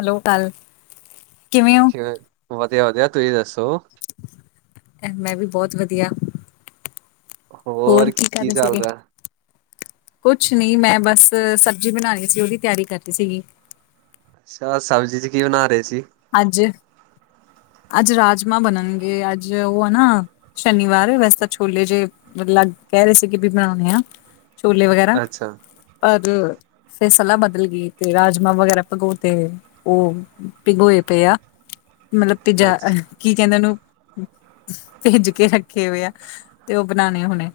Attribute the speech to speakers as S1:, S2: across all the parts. S1: Hello ਕੱਲ, ਕਿਵੇਂ ਹੋ?
S2: ਵਧੀਆ-ਵਧੀਆ, ਤੁਸੀਂ ਦੱਸੋ
S1: ਮੈਂ ਵੀ ਬਹੁਤ ਵਧੀਆ। ਹੋਰ ਕੀ ਕਰ ਰਹੇ ਸੀਗੇ। ਕੁਛ ਨੀ ਮੈਂ ਬਸ ਸਬਜ਼ੀ ਬਣਾਣੀ ਸੀ, ਉਹਦੀ ਤਿਆਰੀ ਕਰਦੀ ਸੀਗੀ।
S2: ਸਾ ਸਬਜ਼ੀ ਚ ਕੀ ਬਣਾ ਰਹੇ ਸੀ।
S1: ਅੱਜ-ਅੱਜ ਰਾਜਮਾਂ ਬਣਨਗੇ, ਅੱਜ ਉਹ ਐ ਨਾ ਸ਼ਨੀਵਾਰ, ਵੈਸੇ ਤਾਂ ਛੋਲੇ ਜਿਹੇ ਲੱਗ ਕਹਿ ਰਹੇ ਸੀਗੇ ਵੀ ਬਣਾਉਂਣੇ ਆਂ। ਛੋਲੇ ਵਗੈਰਾ
S2: ਅੱਛਾ
S1: ਪਰ ਫਿਰ ਸਲਾਹ ਬਦਲ ਗੀ, ਤੇ ਰਾਜਮਾਂ ਵਗੈਰਾ ਭਗੋ ਤੇ ਉਹ ਭਿਗੋਏ ਪਏ ਆ, ਮਤਲਬ ਭਿਜਾ
S2: ਅੱਛਾ
S1: ਕੀ ਕਹਿੰਦੇ, ਉਹਨੂੰ ਭਿੱਜ ਕੇ ਰੱਖੇ ਹੋਏ ਆ, ਤੇ ਉਹ ਬਣਾਣੇ ਹੁਣੇ।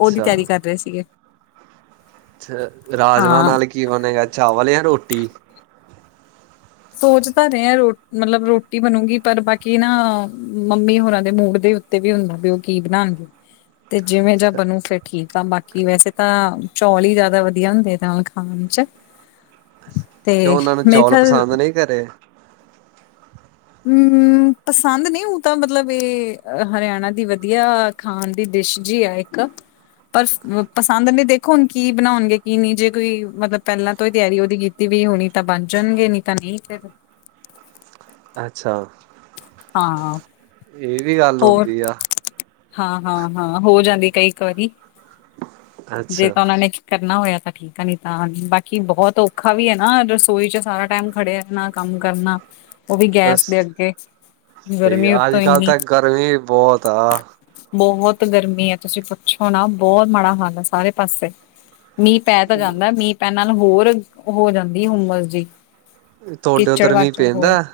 S1: ਉਹਦੀ ਤਿਆਰੀ ਕਰ ਰਹੇ ਸੀਗੇ।
S2: ਛ ਰਾਜਮਾਂ
S1: ਹਾਂ
S2: ਨਾਲ ਕੀ ਬਣੇਗਾ, ਚਾਵਲ ਜਾਂ ਰੋਟੀ।
S1: ਸੋਚ ਤਾਂ ਰਹੇ ਆਂ ਮਤਲਬ ਰੋਟੀ ਬਣੂਗੀ, ਪਰ ਬਾਕੀ ਨਾ ਮੰਮੀ ਹੋਰਾਂ ਦੇ ਮੂਡ ਦੇ ਉੱਤੇ ਤੇ ਵੀ ਹੁੰਦਾ ਵੀ ਉਹ ਕੀ ਬਣਾਣਗੇ, ਤੇ ਜਿਵੇਂ ਦਾ ਬਨੂੰ ਫਿਰ ਠੀਕ ਆ, ਬਾਕੀ ਵੈਸੇ ਤਾਂ ਚੌਲ ਹੀ ਜ਼ਿਆਦਾ ਵਧੀਆ ਹੁੰਦੇ ਨਾਲ ਖਾਣ ਚ। ਤੇ
S2: ਕਿਉਂ ਉਹਨਾਂ ਨੂੰ
S1: ਮੇਰੇ
S2: ਚੌਲ
S1: ਖਿਆਲ
S2: ਪਸੰਦ ਨਹੀਂ ਘਰੇ
S1: ਹੂੰ-ਹੂੰ ਪਸੰਦ ਨਹੀਂ, ਉਂ ਤਾਂ ਮਤਲਬ ਇਹ ਹਰਿਆਣਾ ਦੀ ਵਧੀਆ ਖਾਣ ਦੀ ਡਿਸ਼ ਜੀ ਆ ਇੱਕ। ਪਰ ਪਸੰਦ ਨਹੀਂ ਦੇਖੋ, ਹੁਣ ਕੀ ਬਣਾਉਣਗੇ ਕੀ ਨਈ, ਜੇ ਕੋਈ ਮਤਲਬ ਪਹਿਲਾਂ ਤੋਂ ਹੀ ਤਿਆਰੀ ਉਹਦੀ ਕੀਤ ਕੀਤੀ ਵੀ ਹੋਣੀ ਤਾਂ ਬਣ ਜਾਣਗੇ, ਨਹੀਂ ਤਾਂ ਨਹੀਂ ਫੇਰ
S2: ਅੱਛਾ,
S1: ਹਾਂ, ਉਹ
S2: ਇਹ ਵੀ ਗੱਲ ਹੁੰਦੀ ਆ।
S1: ਹਾਂ-ਹਾਂ-ਹਾਂ, ਹੋ ਜਾਂਦੀ ਕਈ ਇੱਕ ਵਾਰੀ। ਜੇ
S2: ਅੱਛਾ
S1: ਤਾਂ ਉਹਨਾਂ ਨੇ ਕਰਨਾ ਹੋਇਆ ਤਾਂ ਠੀਕ। ਪਤਾ ਨੀ ਤਾਂ ਬਾਕੀ ਬਹੁਤ ਔਖਾ ਵੀ ਐ ਨਾ, ਰਸੋਈ ਚ ਸਾਰਾ ਟਾਈਮ ਖੜੇ ਰਹਿਣਾ, ਕੰਮ ਕਰਨਾ। ਉਹ ਵੀ
S2: ਅਸ
S1: ਗੈਸ ਦੇ ਅੱਗੇ,
S2: ਸਹੀ
S1: ਗਰਮੀ
S2: ਆ ਅੱਜ
S1: ਉਤੋਂ
S2: ਕੱਲ੍ਹ
S1: ਇੰਨੀ।
S2: ਤਾਂ ਗਰਮੀ ਬਹੁਤ ਆ
S1: ਬਹੁਤ ਗਰਮੀ ਐ, ਤੁਸੀਂ ਪੁੱਛੋ ਨਾ ਬਹੁਤ ਮਾੜਾ ਹਾਲ ਐ, ਸਾਰੇ ਪਾਸੇ। ਮੀਂਹ ਪੈ ਤਾਂ ਜਾਂਦਾ, ਮੀਂਹ ਪੈਣ ਨਾਲ ਹੋਰ ਹੋ ਜਾਂਦੀ ਐ ਹੁੰਮਸ ਜੀ।
S2: ਤੁਹਾਡੇ
S1: ਕਿੱਚੜ
S2: ਉੱਧਰ ਮੀਂਹ
S1: ਵਾਚੜ ਹੋਰ
S2: ਪੈਂਦਾ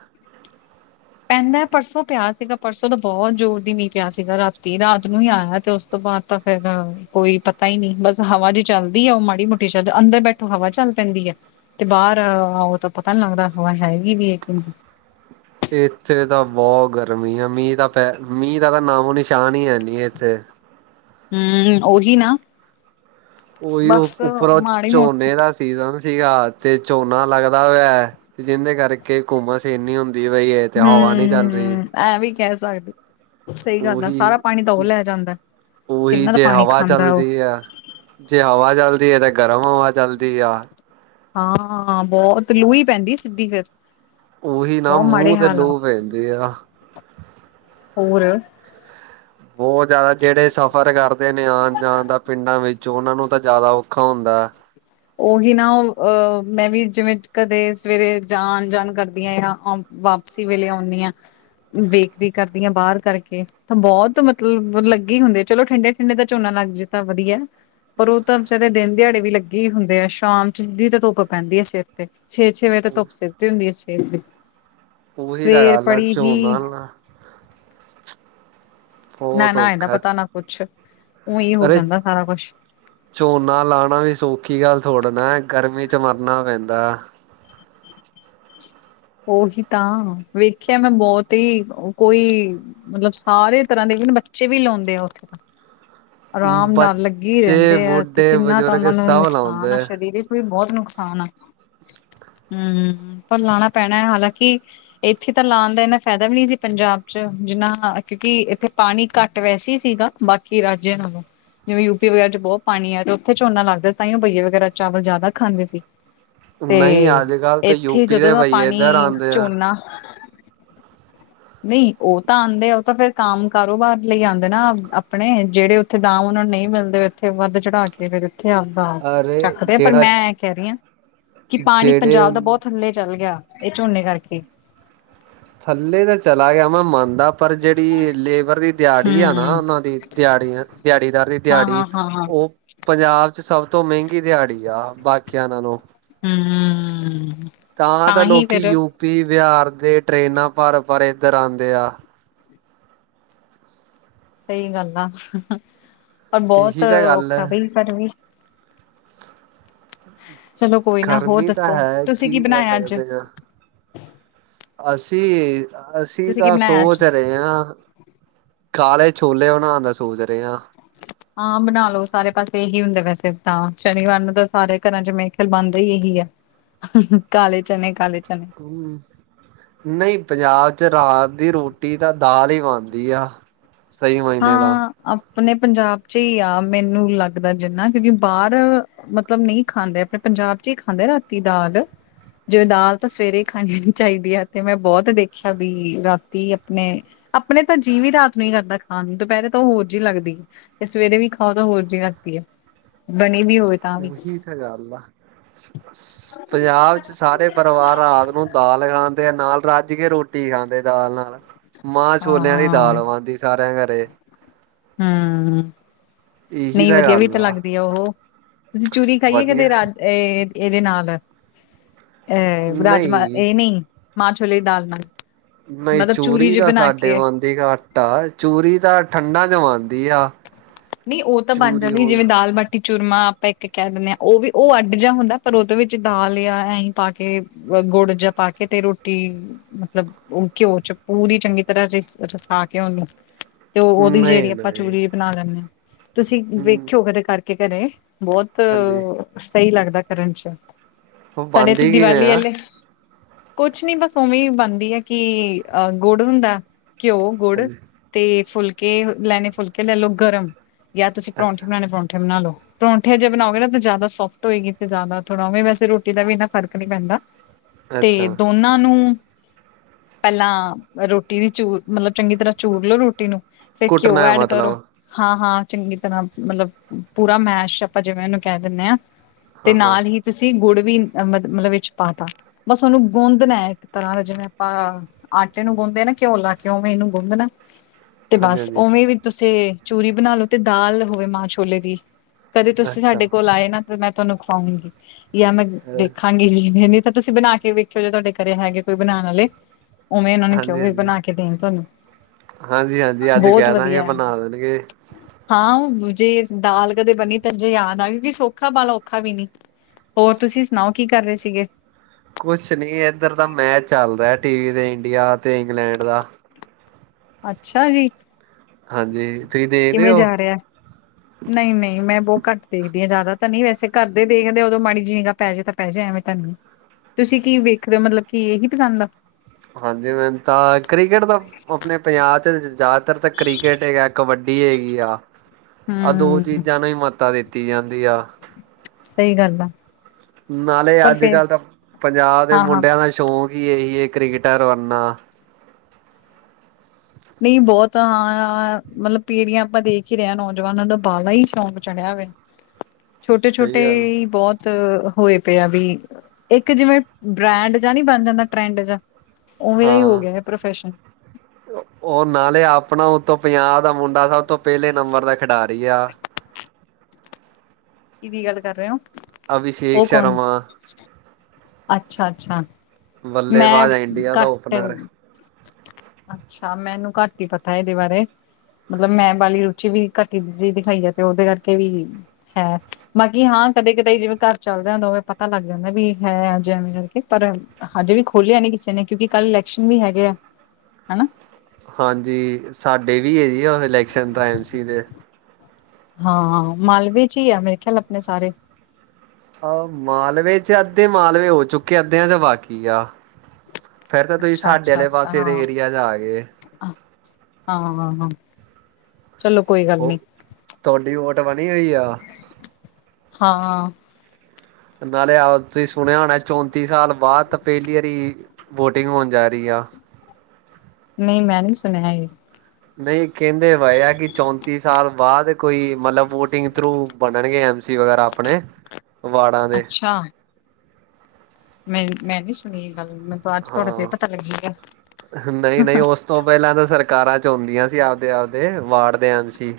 S1: ਪੈਂਦਾ ਪਰਸੋਂ ਪਿਆ ਸੀਗਾ, ਪਰਸੋਂ ਤੇ ਬਹੁਤ ਜ਼ੋਰ ਦੀ ਮੀਂਹ ਪਿਆ ਸੀਗਾ ਰਾਤੀ, ਰਾਤ ਨੂੰ ਹੀ ਆਇਆ, ਤੇ ਉਸ ਤੋਂ ਬਾਅਦ ਤਾਂ ਫੇਰ ਹਾਂ, ਕੋਈ ਪਤ ਪਤਾ ਹੀ ਨਹੀ, ਬਸ ਹਵਾ ਜੇ ਚੱਲਦੀ ਏ, ਉਹ ਮਾੜੀ ਮੋਟੀ ਚੱਲਦੀ ਅੰਦਰ ਬੈਠੋ, ਹਵਾ ਚੱਲ ਪੈਂਦੀ ਐ। ਤੇ ਬਾਹਰ ਆਓ, ਤਾਂ ਪਤਾ ਨੀ ਲੱਗਦਾ, ਹਵਾ ਹੈਗੀ ਵੀ ਏ ਕੇ ਨਹੀਂ।
S2: ਇੱਥੇ ਤਾਂ ਬਹੁਤ ਗਰਮੀ ਐ, ਮੀਂਹ ਤਾਂ ਪੈ, ਮੀਂਹ ਦਾ ਤਾਂ ਨਾਮੋ ਨਿਸ਼ਾਨ ਹੀ ਹੈਨੀ ਇੱਥੇ।
S1: ਹੂੰ, ਓਹੀ ਨਾ।
S2: ਉਹੀ
S1: ਬਸ
S2: ਉੱਪਰੋਂ
S1: ਮਾੜੀ ਮੋਟੀ
S2: ਝੋਨੇ ਦਾ ਸੀਜਨ ਸੀਗਾ, ਤੇ ਝੋਨਾ ਲੱਗਦਾ ਹੋਇਆ। ਤੇ ਜਿਹਦੇ ਕਰਕੇ ਘੁੰਮਸ ਇੰਨੀ ਹੁੰਦੀ ਪਈ ਏ।
S1: ਹੂੰ, ਐਹ ਵੀ ਕਹਿ ਸਕਦੇ। ਸਹੀ ਗੱਲ ਆ
S2: ਉਹੀ
S1: ਸਾਰਾ ਪਾਣੀ ਤਾਂ ਉਹ ਲੈ ਜਾਂਦਾ,
S2: ਉਹੀ
S1: ਕਿੰਨਾ ਤਾਂ
S2: ਜੇ
S1: ਪਾਣੀ
S2: ਹਵਾ
S1: ਖਾਂਦਾ ਉਹ।
S2: ਚੱਲਦੀ ਆ। ਜੇ ਹਵਾ ਚੱਲਦੀ ਐ, ਤੇ ਗਰਮ ਹਵਾ ਚੱਲਦੀ ਆ।
S1: ਹਾਂ, ਬਹੁਤ ਲੂੰ ਹੀ ਪੈਂਦੀ ਸਿੱਧੀ ਫੇਰ।
S2: ਉਹੀ ਨਾ ਮੂੰਹ ਤੇ ਲੋਅ ਪੈਂਦੀ ਆ।
S1: ਹੋਰ
S2: ਬਹੁਤ ਜ਼ਿਆਦਾ, ਜਿਹੜੇ ਸਫ਼ਰ ਕਰਦੇ ਨੇ ਆਣ- ਜਾਣ ਦਾ ਪਿੰਡਾਂ ਵਿੱਚ, ਉਹਨਾਂ ਨੂੰ ਤਾਂ ਜ਼ਿਆਦਾ ਔਖਾ ਹੁੰਦਾ।
S1: ਉਹੀ ਨਾ ਅਹ ਮੈਂ ਵੀ ਜਿਵੇਂ ਕਦੇ ਸਵੇਰੇ ਜਾ ਜਾਣ- ਜਾਣ ਕਰਦੀ ਹਾਂ ਆਂ ਵਾਪਸੀ ਵੇਲੇ ਆਉਨੀ ਆ। ਬੇਕਰੀ ਕਰਦੀ ਹਾਂ ਬਾਹਰ ਕਰਕੇ, ਤਾਂ ਬਹੁਤ ਮਤਲਬ ਲੱਗੇ ਹੀ ਹੁੰਦੇ ਚਲੋ ਠੰਡੇ ਠੰਡੇ ਦਾ ਝੋਨਾ ਲੱਗ ਜੇ। ਤਾਂ ਵਧੀਆ, ਪਰ ਉਹ ਤਾਂ ਵਿਚਾਰੇ ਦਿਨ ਦਿਹਾੜੇ ਵੀ ਲੱਗੇ ਇਹੀ ਹੁੰਦੇ ਆ ਸ਼ਾਮ ਚ ਸਿੱਧੀ ਤਾਂ ਧੁੱਪ ਪੈਂਦੀ ਹੈ ਸਿਰ ਤੇ, ਛੇ-ਛੇ ਵਜੇ ਤੋਂ ਧੁੱਪ ਸਿਰ ਉੱਤੇ ਹੁੰਦੀ ਆ ਸਵੇਰ ਦੀ।
S2: ਉਹੀ ਤਾਂ
S1: ਸਵੇਰ
S2: ਗੱਲ ਆ
S1: ਬੜੀ ਹੀ
S2: ਝੋਨਾ ਨਾ ਬਹੁਤ
S1: ਨਾ-ਨਾ ਇਹਦਾ
S2: ਔਖਾ
S1: ਪਤਾ ਨਾ ਕੁਛ, ਉਂਈ ਹੋ
S2: ਅਰੇ
S1: ਜਾਂਦਾ ਸਾਰਾ ਕੁਛ।
S2: ਝੋਨਾ ਲਾਉਣਾ ਵੀ ਸੌਖੀ ਗੱਲ ਥੋੜੀ ਨਾ ਗਰਮੀ ਚ ਮਰਨਾ ਪੈਂਦਾ।
S1: ਉਹੀ ਤਾਂ ਵੇਖਿਆ ਮੈਂ ਬਹੁਤ ਹੀ ਕੋਈ ਮਤਲਬ ਸਾਰੇ ਤਰ੍ਹਾਂ ਦੇ ਬੱਚੇ ਵੀ ਲਾਉਂਦੇ ਆ ਉੱਥੇ ਤਾਂ। ਆਰਾਮ ਨਾਲ ਲੱਗੀ
S2: ਬੱਚੇ,
S1: ਰਹਿੰਦੇ ਆ ਤੇ
S2: ਬੁੱਢੇ,
S1: ਕਿੰਨਾ ਤਾਂ
S2: ਬਜ਼ੁਰਗ
S1: ਉਹਨਾ ਨੂੰ
S2: ਸਭ
S1: ਨੁਕਸਾਨ ਆ
S2: ਲਾਉਂਦੇ।
S1: ਸਰੀਰਿਕ ਉਹੀ ਬਹੁਤ ਨੁਕਸਾਨ ਆ। ਹੂੰ ਪਰ ਲਾਣਾ ਪੈਣਾ ਹੈ ਹਾਲਾਂਕਿ ਇੱਥੇ ਤਾਂ ਲਾਉਣ ਦਾ ਇੰਨਾ ਫਾਇਦਾ ਵੀ ਨਹੀਂ ਸੀ ਪੰਜਾਬ 'ਚ ਜਿੰਨਾ ਕਿਉਂਕਿ ਇੱਥੇ ਪਾਣੀ ਘੱਟ ਵੈਸੇ ਈ ਸੀਗਾ। ਬਾਕੀ ਰਾਜਿਆਂ ਨੂੰ ਜਿਵੇਂ ਯੂਪੀ ਵਗੈਰਾ ਚ ਬਹੁਤ ਪਾਣੀ ਹੈ ਤੇ ਉੱਥੇ ਝੋਨਾ ਲੱਗਦਾ ਸੀ ਤਾਂਹੀਓ ਬਈਆ ਵਗੈਰਾ ਚਾਵਲ ਜ਼ਿਆਦਾ ਖਾਂਦੇ ਸੀ।
S2: ਨਹੀਂ
S1: ਤੇ
S2: ਅੱਜ ਕੱਲ੍ਹ ਤਾਂ
S1: ਇੱਥੇ
S2: ਯੂਪੀ
S1: ਜਦੋਂ
S2: ਦੇ
S1: ਦਾ
S2: ਬਈਏ ਇੱਧਰ
S1: ਪਾਣੀ
S2: ਆਉਂਦੇ ਆ।
S1: ਝੋਨਾ ਨਹੀਂ ਉਹ ਤਾਂ ਆਦੇ ਆ ਉਹ ਤਾਂ ਫਿਰ ਕੰਮ ਕਾਰੋਬਾਰ ਲਈ ਆਉਂਦੇ ਨਾ ਆਪਣੇ ਜਿਹੜੇ ਜਿੱਥੇ ਦਾਮ ਉਹਨਾਂ ਨੂੰ ਨਹੀਂ ਮਿਲਦੇ ਉੱਥੇ ਵੱਧ ਚੜਾ ਕੇ ਫਰ ਇੱਥੇ ਆਂਦੇ। ਭਾਰ
S2: ਅਰੇ
S1: ਚੱਕਦੇ ਆ ਪਰ
S2: ਜਿਹੜਾ
S1: ਮੈਂ ਕਹਿ ਰਹੀ ਹਾਂ, ਕਿ ਪਾਣੀ
S2: ਜਿਹੜੇ
S1: ਪੰਜਾਬ ਦਾ
S2: ਉਹਨੂੰ
S1: ਬਹੁਤ ਥੱਲੇ ਚੱਲ ਗਿਆ। ਇਹ ਝੋਨੇ ਕਰਕੇ।
S2: ਥੱਲੇ ਤਾਂ ਚਲਾ ਗਿਆ ਮੈਂ ਮੰਨਦਾ ਪਰ ਜਿਹੜੀ ਲੇਬਰ ਦੀ ਦਿਹਾੜੀ ਆ ਨਾ
S1: ਹੂੰ
S2: ਉਹਨਾਂ ਦੀ ਦਿਹਾੜੀ ਦਿਹਾੜੀਦਾਰ ਦੀ
S1: ਹਾਂ
S2: ਦਿਹਾੜੀ
S1: ਹਾਂ ਹਾਂ ਹਾਂ
S2: ਉਹ ਪੰਜਾਬ 'ਚ ਸਭ ਤੋ ਮਹਿਗੀ ਦਿਹਾੜੀ ਆ ਬਾਕੀਆਂ ਨਾਲੋ।
S1: ਹੂੰ
S2: ਤਾਂ ਤਾਂ
S1: ਹੀ
S2: ਲੋਕੀ
S1: ਫੇਰ
S2: ਯੂਪੀ ਬਿਹਾਰ ਦੇ ਟਰੇਨਾਂ ਭਰ-ਭਰ ਕੇ ਇਧਰ ਆਂਦੇ ਆ।
S1: ਸਹੀ ਗੱਲ ਆ, ਪਰ ਬਹੁਤ
S2: ਇਹੀ ਤਾਂ ਗੱਲ
S1: ਔਖਾ
S2: ਹੈ
S1: ਬਈ। [unintelligible] ਚਲੋ ਕੋਈ ਨਾ ਹੋਰ
S2: ਗਰਮੀ ਤਾਂ
S1: ਦੱਸੋ
S2: ਹੈ
S1: ਤੁਸੀਂ
S2: ਕੀ ਕਹਿ
S1: ਬਣਾਇਆ ਅੱਜ
S2: ਸਕਦੇ ਆ। ਅਸੀ, ਅਸੀ
S1: ਤੁਸੀਂ ਕੀ
S2: ਤਾਂ
S1: ਬਣਾਇਆ
S2: ਸੋਚ
S1: ਅੱਜ
S2: ਰਹੇ ਆ ਕਾਲੇ ਛੋਲੇ ਬਣਾਉਣ ਦਾ ਸੋਚ ਰਹੇ ਆ।
S1: [unintelligible] ਹਾਂ ਬਣਾ ਲਓ ਸਾਰੇ ਪਾਸੇ ਇਹੀ ਹੁਦੇ ਵੈਸੇ ਤਾਂ ਸ਼ਨੀਵਾਰ ਨੂੰ ਤਾਂ ਸਾਰੇ ਘਰਾਂ 'ਚ ਮੇਰੇ ਖਿਆਲ ਬਣਦੇ ਹੀ ਇਹੀ ਆ। ਕਾਲੇ ਚਣੇੇ ਕਾਲੇ ਚਣੇੇ।
S2: ਹੂੰ ਨਹੀ ਪੰਜਾਬ 'ਚ ਰਾਤ ਦੀ ਰੋਟੀ ਤਾਂ ਦਾਲ ਹੀ ਬਣਦੀ ਆ। ਸਹੀ ਮਹੀਨੇ ਦਾ
S1: ਹਾਂ ਆਪਣੇ ਪੰਜਾਬ 'ਚ ਹੀ ਆ ਮੈਨੂੰ ਲਗਦਾ ਜਿਨਾ ਕਿਉਕਿ ਬਾਹਰ ਮਤਲਬ ਨਹੀ ਖਾਂਦੇ ਆਪਣੇ ਪੰਜਾਬ 'ਚ ਹੀ ਖਾਂਦੇ ਰਾਤੀ ਦਾਲ। ਜਿਵੇ ਦਾਲ ਤਾਂ ਸਵੇਰੇ ਖਾਣੀ ਨੀ ਚਾਹੀਦੀ ਹੈ ਤੇ ਮੈਂ ਬਹੁਤ ਦੇਖਿਆ ਵੀ ਰਾਤੀ ਆਪਣੇ ਆਪਣੇ ਤਾਂ ਜੀਅ ਵੀ ਰਾਤ ਨੂੰ ਹੀ ਕਰਦਾ ਖਾਣ ਨੂੰ। ਦੁਪਹਿਰੇ ਤਾਂ ਉਹ ਹੋਰ ਜਿਹੀ ਲਗਦੀ ਹੈ ਤੇ ਸਵੇਰੇ ਵੀ ਖਾਓ ਤਾਂ ਹੋਰ ਜਿਹੀ ਲਗਦੀ ਹੈ ਬਣੀ ਵੀ ਹੋਵੇ। ਤਾਂ ਵੀ
S2: ਉਹੀ ਤਾਂ ਗੱਲ ਆ। ਪੰਜਾਬ 'ਚ ਸਾਰੇ ਪਰਿਵਾਰ ਰਾਤ ਨੂੰ ਦਾਲ ਖਾਂਦੇ ਆ ਨਾਲ ਰੱਜ ਕੇ ਰੋਟੀ ਖਾਂਦੇ ਦਾਲ ਨਾਲ। ਮਾਂਹ ਛੋਲਿਆਂ ਦੀ
S1: ਹਾਂ
S2: ਦਾਲ ਬਣਦੀ ਸਾਰਿਆਂ ਘਰੇ।
S1: ਹੂੰ, ਨਹੀ ਵਧੀਆ ਵੀ ਤਾਂ ਲਗਦੀ ਆ ਉਹ। ਤੁਸੀ ਚੂਰੀ ਖਾਈ ਆ ਕਦੇ
S2: ਵਧੀਆ
S1: ਰਾਤ ਇਹਦੇ ਨਾਲ ਅਹ ਰਾਜਮਾਂ
S2: ਨਹੀਂ
S1: ਇਹ ਨਹੀ ਮਾਂ ਛੋਲੇ ਦੀ ਦਾਲ ਨਾਲ?
S2: ਨਹੀ
S1: ਮਤਲਬ
S2: ਚੂਰੀ
S1: ਜੇ
S2: ਤਾਂ
S1: ਬਣਾ
S2: ਸਾਡੇ
S1: ਕੇ
S2: ਬਣਦੀ ਘੱਟ ਆ ਚੂਰੀ ਤਾਂ ਠੰਡਾ ਚ ਬਣਦੀ ਆ।
S1: ਨਹੀ ਉਹ ਤਾਂ ਬਣ
S2: ਚੂਰੀ
S1: ਜਾਦੀ
S2: ਹੋ
S1: ਜਿਵੇ ਦਾਲ ਮ ਮਾਟੀ ਚੂਰਮਾ ਆਪਾਂ ਇਕ ਕਹਿ ਦਿਦੇ ਹਾਂ ਉਹ ਵੀ ਉਹ ਅੱਡ ਜਾ ਹੁੰਦਾ ਪਰ ਉਹਦੇ ਵਿਚ ਦਾਲ ਜਾਂ ਆਏ ਪਾ ਕੇ ਗੁੜ ਜਾ ਪਾਕੇ ਤੇ ਰੋਟੀ ਮਤਲਬ ਉਹ ਘਿਓ 'ਚ ਪੂਰੀ ਚੰਗੀ ਤਰ੍ਹਾ ਰਸਾ ਕੇ ਉਹਨੂੰ ਤੇ ਉਹਦੀ ਜਿਹੜੀ
S2: ਨਹੀਂ
S1: ਆਪਾਂ
S2: ਨਹੀਂ
S1: ਚੂਰੀ ਬਣਾ ਲੈਦੇ ਹਾਂ ਤੁਸੀ
S2: ਹੂੰ
S1: ਵੇਖਿਓ ਕਦੇ ਕਰਕੇ ਕਰੇ ਬਹੁਤ
S2: ਹਾਂਜੀ
S1: ਸਹੀ ਲਗਦਾ ਕਰਨ 'ਚ
S2: ਉਹ
S1: ਸਾਡੇ ਇਥੇ
S2: ਬਣਦੀ ਕਿਵੇਂ
S1: ਦੀਵਾਲੀ
S2: ਆ
S1: ਵਾਲੇ ਕੁਛ ਨੀ ਬਸ ਉਵੇ ਬਣਦੀ ਹੈ। ਕਿ ਅਹ ਗੁੜ ਹੁੰਦਾ ਘਿਓ ਗੁੜ
S2: ਹਾਂਜੀ
S1: ਤੇ ਫੁਲਕੇ ਲੈਣੇ ਫੁਲਕੇ ਲੈ ਲੋ ਗਰਮ ਜਾਂ ਤੁਸੀ ਪਰੋਠੇ
S2: ਅੱਛਾ
S1: ਬਣਾਉਣੇ ਪਰੋਠੇ ਬਣਾ ਲ ਲੋ ਪਰੋਠੇ ਜੇ ਬਣਾਓਗੇ ਨਾ ਤਾਂ ਜ਼ਿਆਦਾ ਸੋਫਟ ਹੋਏਗੀ ਤੇਆਦਾ ਥੋੜ੍ਹਾਵੇ ਵੈਸੇ ਰੋਟੀ ਦਾ ਵੀ ਇਨਾ ਫਰਕ ਨਹੀ ਪੈਦਾ ਤੇ
S2: ਅੱਛਾ
S1: ਦੋਨਾਂ ਨੂੰ- ਪਹਿਲਾਂ ਰੋਟੀ ਵੀ ਚੂ ਮਤਲਬ ਚੰਗੀ ਤਰ੍ਹਾਂ ਚੂਰ ਲੋੋ ਰੋਟੀ ਨੂੰ ਫੇਰ ਘਿਓ
S2: ਕੁੱਟਣਾ
S1: ਐਡ ਕਰੋ
S2: ਮਤਲਬ
S1: ਹਾਂ- ਹਾਂ ਚੰਗੀ ਤਰ੍ਹਾਂ ਮਤਲਬ ਪੂਰਾ ਮੈਸ਼ ਆਪਾਂ ਜਿਵੇ ਇਹਨੂੰ ਕਹਿ ਦਿਦੇ ਹਾਂ ਤੇ
S2: ਹਾਂ ਹਾਂ
S1: ਨਾਲ ਹੀ- ਤੁਸੀਂ ਗੁੜ ਵੀ ਅ ਮਤਲਬ ਵਿਚ ਪਾਤਾਾ ਬਸ ਉਹਨੂੰ ਗੂੰਦਣਾ ਹੈ ਇਕ ਤਰ੍ਹਾਂ ਦਾ ਜਿਵੇ ਆਪਾਂ ਆਟੇ ਨੂੰ ਗੁੰਦੇ ਨਾ ਘਿਓਲਾ ਕੇ ਉਵੇ ਇਹਨੂੰ ਗੁੰਦਣਾ ਤੇ
S2: ਹਾਂਜੀ
S1: ਬਸ
S2: ਹਾਂਜੀ
S1: ਉਵੇ ਵੀ ਤੁ ਚੂਰੀ ਬਣਾ ਲੋ ਤੇ ਦਾਲ ਹੋਵੇ ਮਾਂ ਛੋਲੇ ਦੀ ਕਦੇ ਤੁਸੀ
S2: ਅੱਛਾ
S1: ਸਾਡੇ ਕੋਲ ਆਏ ਨਾ ਤੇ ਮੈ ਤੁਹਾਨੂੰ ਖਵਾਂਗੀ ਜਾਂ ਮੈ ਦੇੇਖਾਂਗੀ ਜੀ ਨ ਤਾਂ ਤੁਸੀ ਬਣਾ ਕੇ ਵੇਖਿਓ ਜੇ ਤੁਹਾਡੇ ਘਰੇ ਹੈਗੇ ਕੋਈ ਬਣਾਉਣ ਵਾਲੇ ਉਵੇ ਉਹਨਾਂ ਨੂੰ ਕਿਹਉ
S2: ਹਾਂਜੀ
S1: ਵੀ
S2: ਹਾਂਜੀ
S1: ਬਣਾ ਕੇ ਦੇਣ ਤੁਹਾਨੂੰ ਬਹੁਤ ਵਧੀਆ
S2: ਜਗੇ [unintelligible]
S1: ਹਾਂ ਜੇ ਦਾਲ ਕਦੇ ਬਣੀ ਤਾਂ ਜੇ ਯਾਦ ਆ ਕਿਉਕਿ ਸੌਖਾ ਬਾ ਔਖਾ ਵੀ ਨੀ ਹੋਰ ਤੁਸੀ ਸੁਣਾਓ ਕੀ ਕਰ ਰਹੇ ਸੀਗੇ
S2: ਕੁਛ ਨੀ ਇਏਧਰ ਦਾ ਮੈਚ ਚਲ ਰਿਹਾ ਟੀ ਵੀ ਤੇ ਇੰਡੀਆ ਤੇ ਇੰਗਲੈਂਡ ਦਾ
S1: ਅੱਛਾ ਜੀ।
S2: ਹਾਂਜੀ ਤੁਸੀਂ ਦੇਖਦੇ ਹੋ
S1: ਨਹੀਂ ਨਹੀਂ ਮੈਂ ਬਹੁਤ ਘੱਟ ਦੇਖਦੀ ਹਾਂ, ਜ਼ਿਆਦਾ ਤਾਂ ਨਹੀਂ ਵੈਸੇ ਘਰਦੇ ਦੇਖਦੇ ਉਦੋਂ ਮਾੜੀ ਜੀ ਨਿਗਾ ਪੈ ਜੇ ਤਾਂ ਪੈ ਜੇ ਐਵੇਂ ਤਾਂ ਨਹੀ ਤੁਸੀ ਕੀ ਵੇਖਦੇ ਹੋ ਮਤਲਬ ਕੀ ਇਹੀ ਪਸੰਦ ਆ
S2: ਹਾਂਜੀ, ਮੈਮ ਤਾਂ ਕ੍ਰਿਕਟ ਦਾ ਆਪਣੇ ਪੰਜਾਬ 'ਚ ਜ਼ਿਆਦਾਤਰ ਤਾਂ ਕ੍ਰਿਕੇਟ ਹੈਗਾ, ਕਬੱਡੀ ਹੈਗੀ ਆ ਆ ਦੋ
S1: ਹੂੰ
S2: ਚੀਜ਼ਾਂ ਨੂੰ ਹੀ ਮਹੱਤਤਾ ਦਿੱਤੀ ਜਾਂਦੀ ਆ
S1: ਸਹੀ ਗੱਲ ਆ
S2: ਨਾਲੇ
S1: ਪਰ
S2: ਅੱਜ
S1: ਫੇਰ
S2: ਕੱਲ੍ਹ ਤਾਂ ਪੰਜਾਬ ਦੇ
S1: ਹਾਂ-ਹਾਂ
S2: ਮੁੰਡਿਆਂ ਦਾ ਸ਼ੌਕ ਹੀ ਇਹੀ ਹੈ, ਕ੍ਰਿਕੇਟਰ ਬਣਨਾ
S1: ਨਹੀਂ ਬਹੁਤ ਹਾਂ ਮਤਲਬ ਪੀੜੀਆਂ ਆਪਾਂ ਦੇਖ ਹੀ ਰਹੇ ਹਾਂ, ਨੌਜਵਾਨਾਂ ਦਾ ਬਾਹਲਾ ਹੀ ਸ਼ੌਂਕ ਚੜਿਆ ਵੇ ਛੋਟੇ
S2: ਸਹੀ
S1: ਛੋਟੇ
S2: ਗੱਲ
S1: ਈ ਬਹੁਤ ਹੋਏ ਪਏ ਆ ਵੀ, ਇੱਕ ਜਿਵੇਂ ਬ੍ਰੈਂਡ ਜਾਂ ਨੀ ਬਣ ਜਾਂਦਾ ਟਰੈਂਡ ਜਾ ਉਵੇਂ ਦਾ ਹੀ ਹੋ
S2: ਹਾਂ
S1: ਗਿਆ ਹੈ ਪ੍ਰੋਫੈਸ਼ਨ
S2: ਉਹ ਨਾਲੇ ਆਪਣਾ ਉਤੋਂ ਪੰਜਾਹ ਦਾ ਮੁੰਡਾ ਸਭ ਤੋਂ ਪਹਿਲੇ ਨੰਬਰ ਦਾ ਖਿਡਾਰੀ ਆ
S1: ਕਿਦੀ ਗੱਲ ਕਰ ਰਹੇ ਹੋ
S2: ਅਭਿਸ਼ੇਕ ਸ਼ਰਮਾ
S1: ਅੱਛਾ- ਅੱਛਾ ਮੈਂ
S2: ਬੱਲੇਬਾਜ਼ ਇੰਡੀਆ ਦਾ
S1: ਘੱਟ
S2: ਓਪਨਰ
S1: ਅੱਛਾ, ਮੈਨੂੰ ਘੱਟ ਹੀ ਪਤਾ ਇਹਦੇ ਬਾਰੇ ਮਤਲਬ ਮੈਂ ਵਾਲੀ ਰੁਚੀ ਵੀ ਘੱਟੀ ਜ ਦਿਖਾਈ ਹੈ, ਤੇ ਉਹਦੇ ਕਰਕੇ ਵੀ ਹੈ, ਬਾਕੀ ਹਾਂ ਕਦੇ ਕਦੇ ਜਿਵੇਂ ਘਰ ਚੱਲ ਰਿਹਾ ਹੁੰਦਾ, ਉਵੇ ਪਤਾ ਲੱਗ ਜਾਂਦਾ ਵੀ ਹੈਜ ਕਰਕੇ ਪਰ ਹਜੇ ਵੀ ਖੋਲਿਆ ਨੀ ਕਿਸੇ ਨੇ ਕਿਯੋਕਿ ਕੱਲ ਇਲੈਕਸ਼ਨ ਵੀ ਹੈਗੇ ਆ ਹਨਾ
S2: ਹਾਂਜੀ ਸਾਡੇ ਵੀ ਹੈ ਜੀ ਉਹ ਇਲੈਕਸ਼ਨ ਜੀ ਐੱਮ ਸੀ ਦੇ
S1: ਹਾਂ, ਮਾਲਵੇ ਚ ਹੀ ਆ ਮੇਰੇ ਖਿਆਲ ਆਪਣੇ ਸਾਰੇ
S2: ਆਹ ਮਾਲਵੇ ਚ ਅੱਧੇ ਮਾਲਵੇ ਹੋ, ਚੁੱਕੇ ਅੱਧਿਆਂ ਚ ਬਾਕੀ ਆ ਫੇਰ ਤਾਂ ਤੁਸੀਂ
S1: ਅੱਛਾ
S2: ਸਾਡੇ ਆਲੇ ਪਾਸੇ ਦੇ ਏਰੀਆ ਚ ਆਗਏ
S1: ਆ ਆਹ -ਆਹ ਚਲੋ ਕੋਈ ਗੱਲ
S2: ਉਹ ਤੁਆਡੀ ਵੋਟ ਬਣੀ ਔਈ ਆ?
S1: ਹਾਂ।
S2: ਨਾਲੈ ਆਵ ਤੁਸੀਂ ਸੁਣਿਆ ਹੋਣਾ, ਚੌਂਤੀ ਸਾਲ ਬਾਅਦ ਪੈਲੀ ਆਰੀ ਵੋਟਿੰਗ ਹੋਣ ਜਾ ਰਈ ਆ।
S1: ਨਈ, ਮੈਂ ਨਈ ਸੁਣਿਆ ਏਹ।
S2: ਨਈ ਕੇਂਦੇ ਵਏ ਐ, ਕਿ ਚੌਂਤੀ ਸਾਲ ਬਾਅਦ ਕੋਈ ਮਤਲਬ ਵੋਟਿੰਗ ਥਰੂ ਬਣਨਗੇ, ਐਮ ਸੀ ਵਗੈਰਾ ਆਪਣੇ, ਵਾਰਡਾਂ ਦੇ।
S1: ਅੱਛਾ ਮੈਂ, ਮੈਂ ਨੀ ਸੁਣੀ ਏਹ ਗੱਲ, ਮੈਨੂੰ ਅੱਜ ਤੁਆਡੇ ਤੇ ਈ
S2: ਹਾਂ।
S1: ਪਤਾ ਲੱਗੀ ਐ।
S2: ਨਹੀਂ ਨਹੀਂ ਉਸ ਤੋਂ ਪੇਅਲਾਂ ਤੇ ਸਰਕਾਰਾਂ ਚੁਨਦੀਆਂ ਸੀ, ਆਪਦੇ-ਆਪਦੇ ਵਾਰਡ ਦੇ ਏਮ ਸੀ।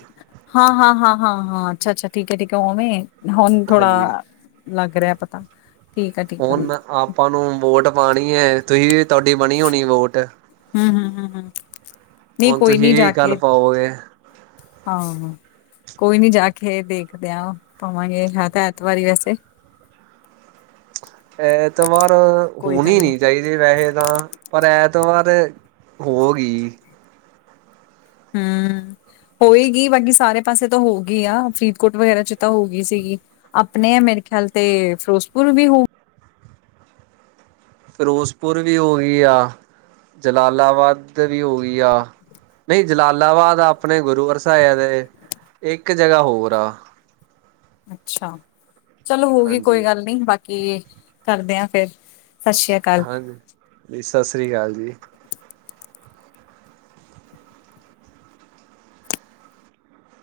S1: ਹਾਂ-ਹਾਂ-ਹਾਂ-ਹਾਂ-ਹਾਂ, ਅੱਛਾ-ਅੱਛਾ ਠੀਕ ਏ ਠੀਕ ਏ, ਔਵੇ? ਹੁਣ
S2: ਹਾਂਜੀ।
S1: ਥੋੜਾ ਲੱਗ ਰੇਆ ਪਤਾ। ਠੀਕ ਆ ਠੀਕ ਆ ਹੂੰ
S2: ਹੁਣ ਆਪਾਂ ਨੂੰ ਵੋਟ ਪਾਣੀ ਏ, ਤੁਹੀ ਵੀ ਤੁਆਡੀ ਬਣੀ ਹੋਨੀ ਏ ਵੋਟ?
S1: ਹੂੰ-ਹੂੰ-ਹੂੰ।
S2: ਹੁਣ ਤੁਹੀਂ ਵੀ ਕੱਲ ਪਾਵੋਗੇ?
S1: ਹਾਂ। ਕੋਈ ਨੀ ਜਾ ਕੇ ਦੇਖਦੇ ਆਂ, ਪਾਵਾਂਗੇ ਹੈ ਤੇ ਐਤਵਾਰ ਈ ਵੈਸੇ।
S2: ਐਤਵਾਰ
S1: ਕੋਈ
S2: ਹੋਣੀ
S1: ਗੱਲ
S2: ਨੀ ਚਾਈ ਦੀ ਵੈਹੇ ਤਾਂ, ਪਰ ਐਤਵਾਰ ਹੋ ਗਈ।
S1: ਹੂੰ। ਹੋ ਈ ਗੀ, ਬਾਕੀ ਸਾਰੇ ਪਾਸੇ ਤਾਂ ਹੋ ਗਈ ਆ, ਫਰੀਦਕੋਟ ਵਗੈਰਾ ਚ ਤਾਂ ਹੋ ਗਈ ਸੀਗੀ। ਆਪਣੇ ਆ ਮੇਰੇ ਖਿਆਲ ਤੇ ਫਿਰੋਜ਼ਪੁਰ ਵੀ ਹੋਊ
S2: ਫਿਰੋਜ਼ਪੁਰ ਵੀ ਹੋ ਗਈ ਆ, ਜਲਾਲਾਬਾਦ ਤੇ ਵੀ ਹੋ ਗਈ ਆ। ਨਹੀਂ, ਜਲਾਲਾਬਾਦ ਆਪਣੇ ਗੁਰੂਵਰਸਾ ਦੇ ਨੇ ਇੱਕ ਜਗ੍ਹਾ ਹੋਰ ਆ।
S1: ਅੱਛਾ। ਚੱਲ ਹੋਗੀ ਕੋਈ
S2: ਹਾਂਜੀ
S1: ਗੱਲ ਨੀ, ਬਾਕੀ ਕੀ ਕਰਦੇ ਆ ਫੇਰ। ਸਸੀ ਆ
S2: ਹਾਂਜੀ। ਜ, ਸ ਸ਼੍ਰੀ ਕਾਲ ਜੀ।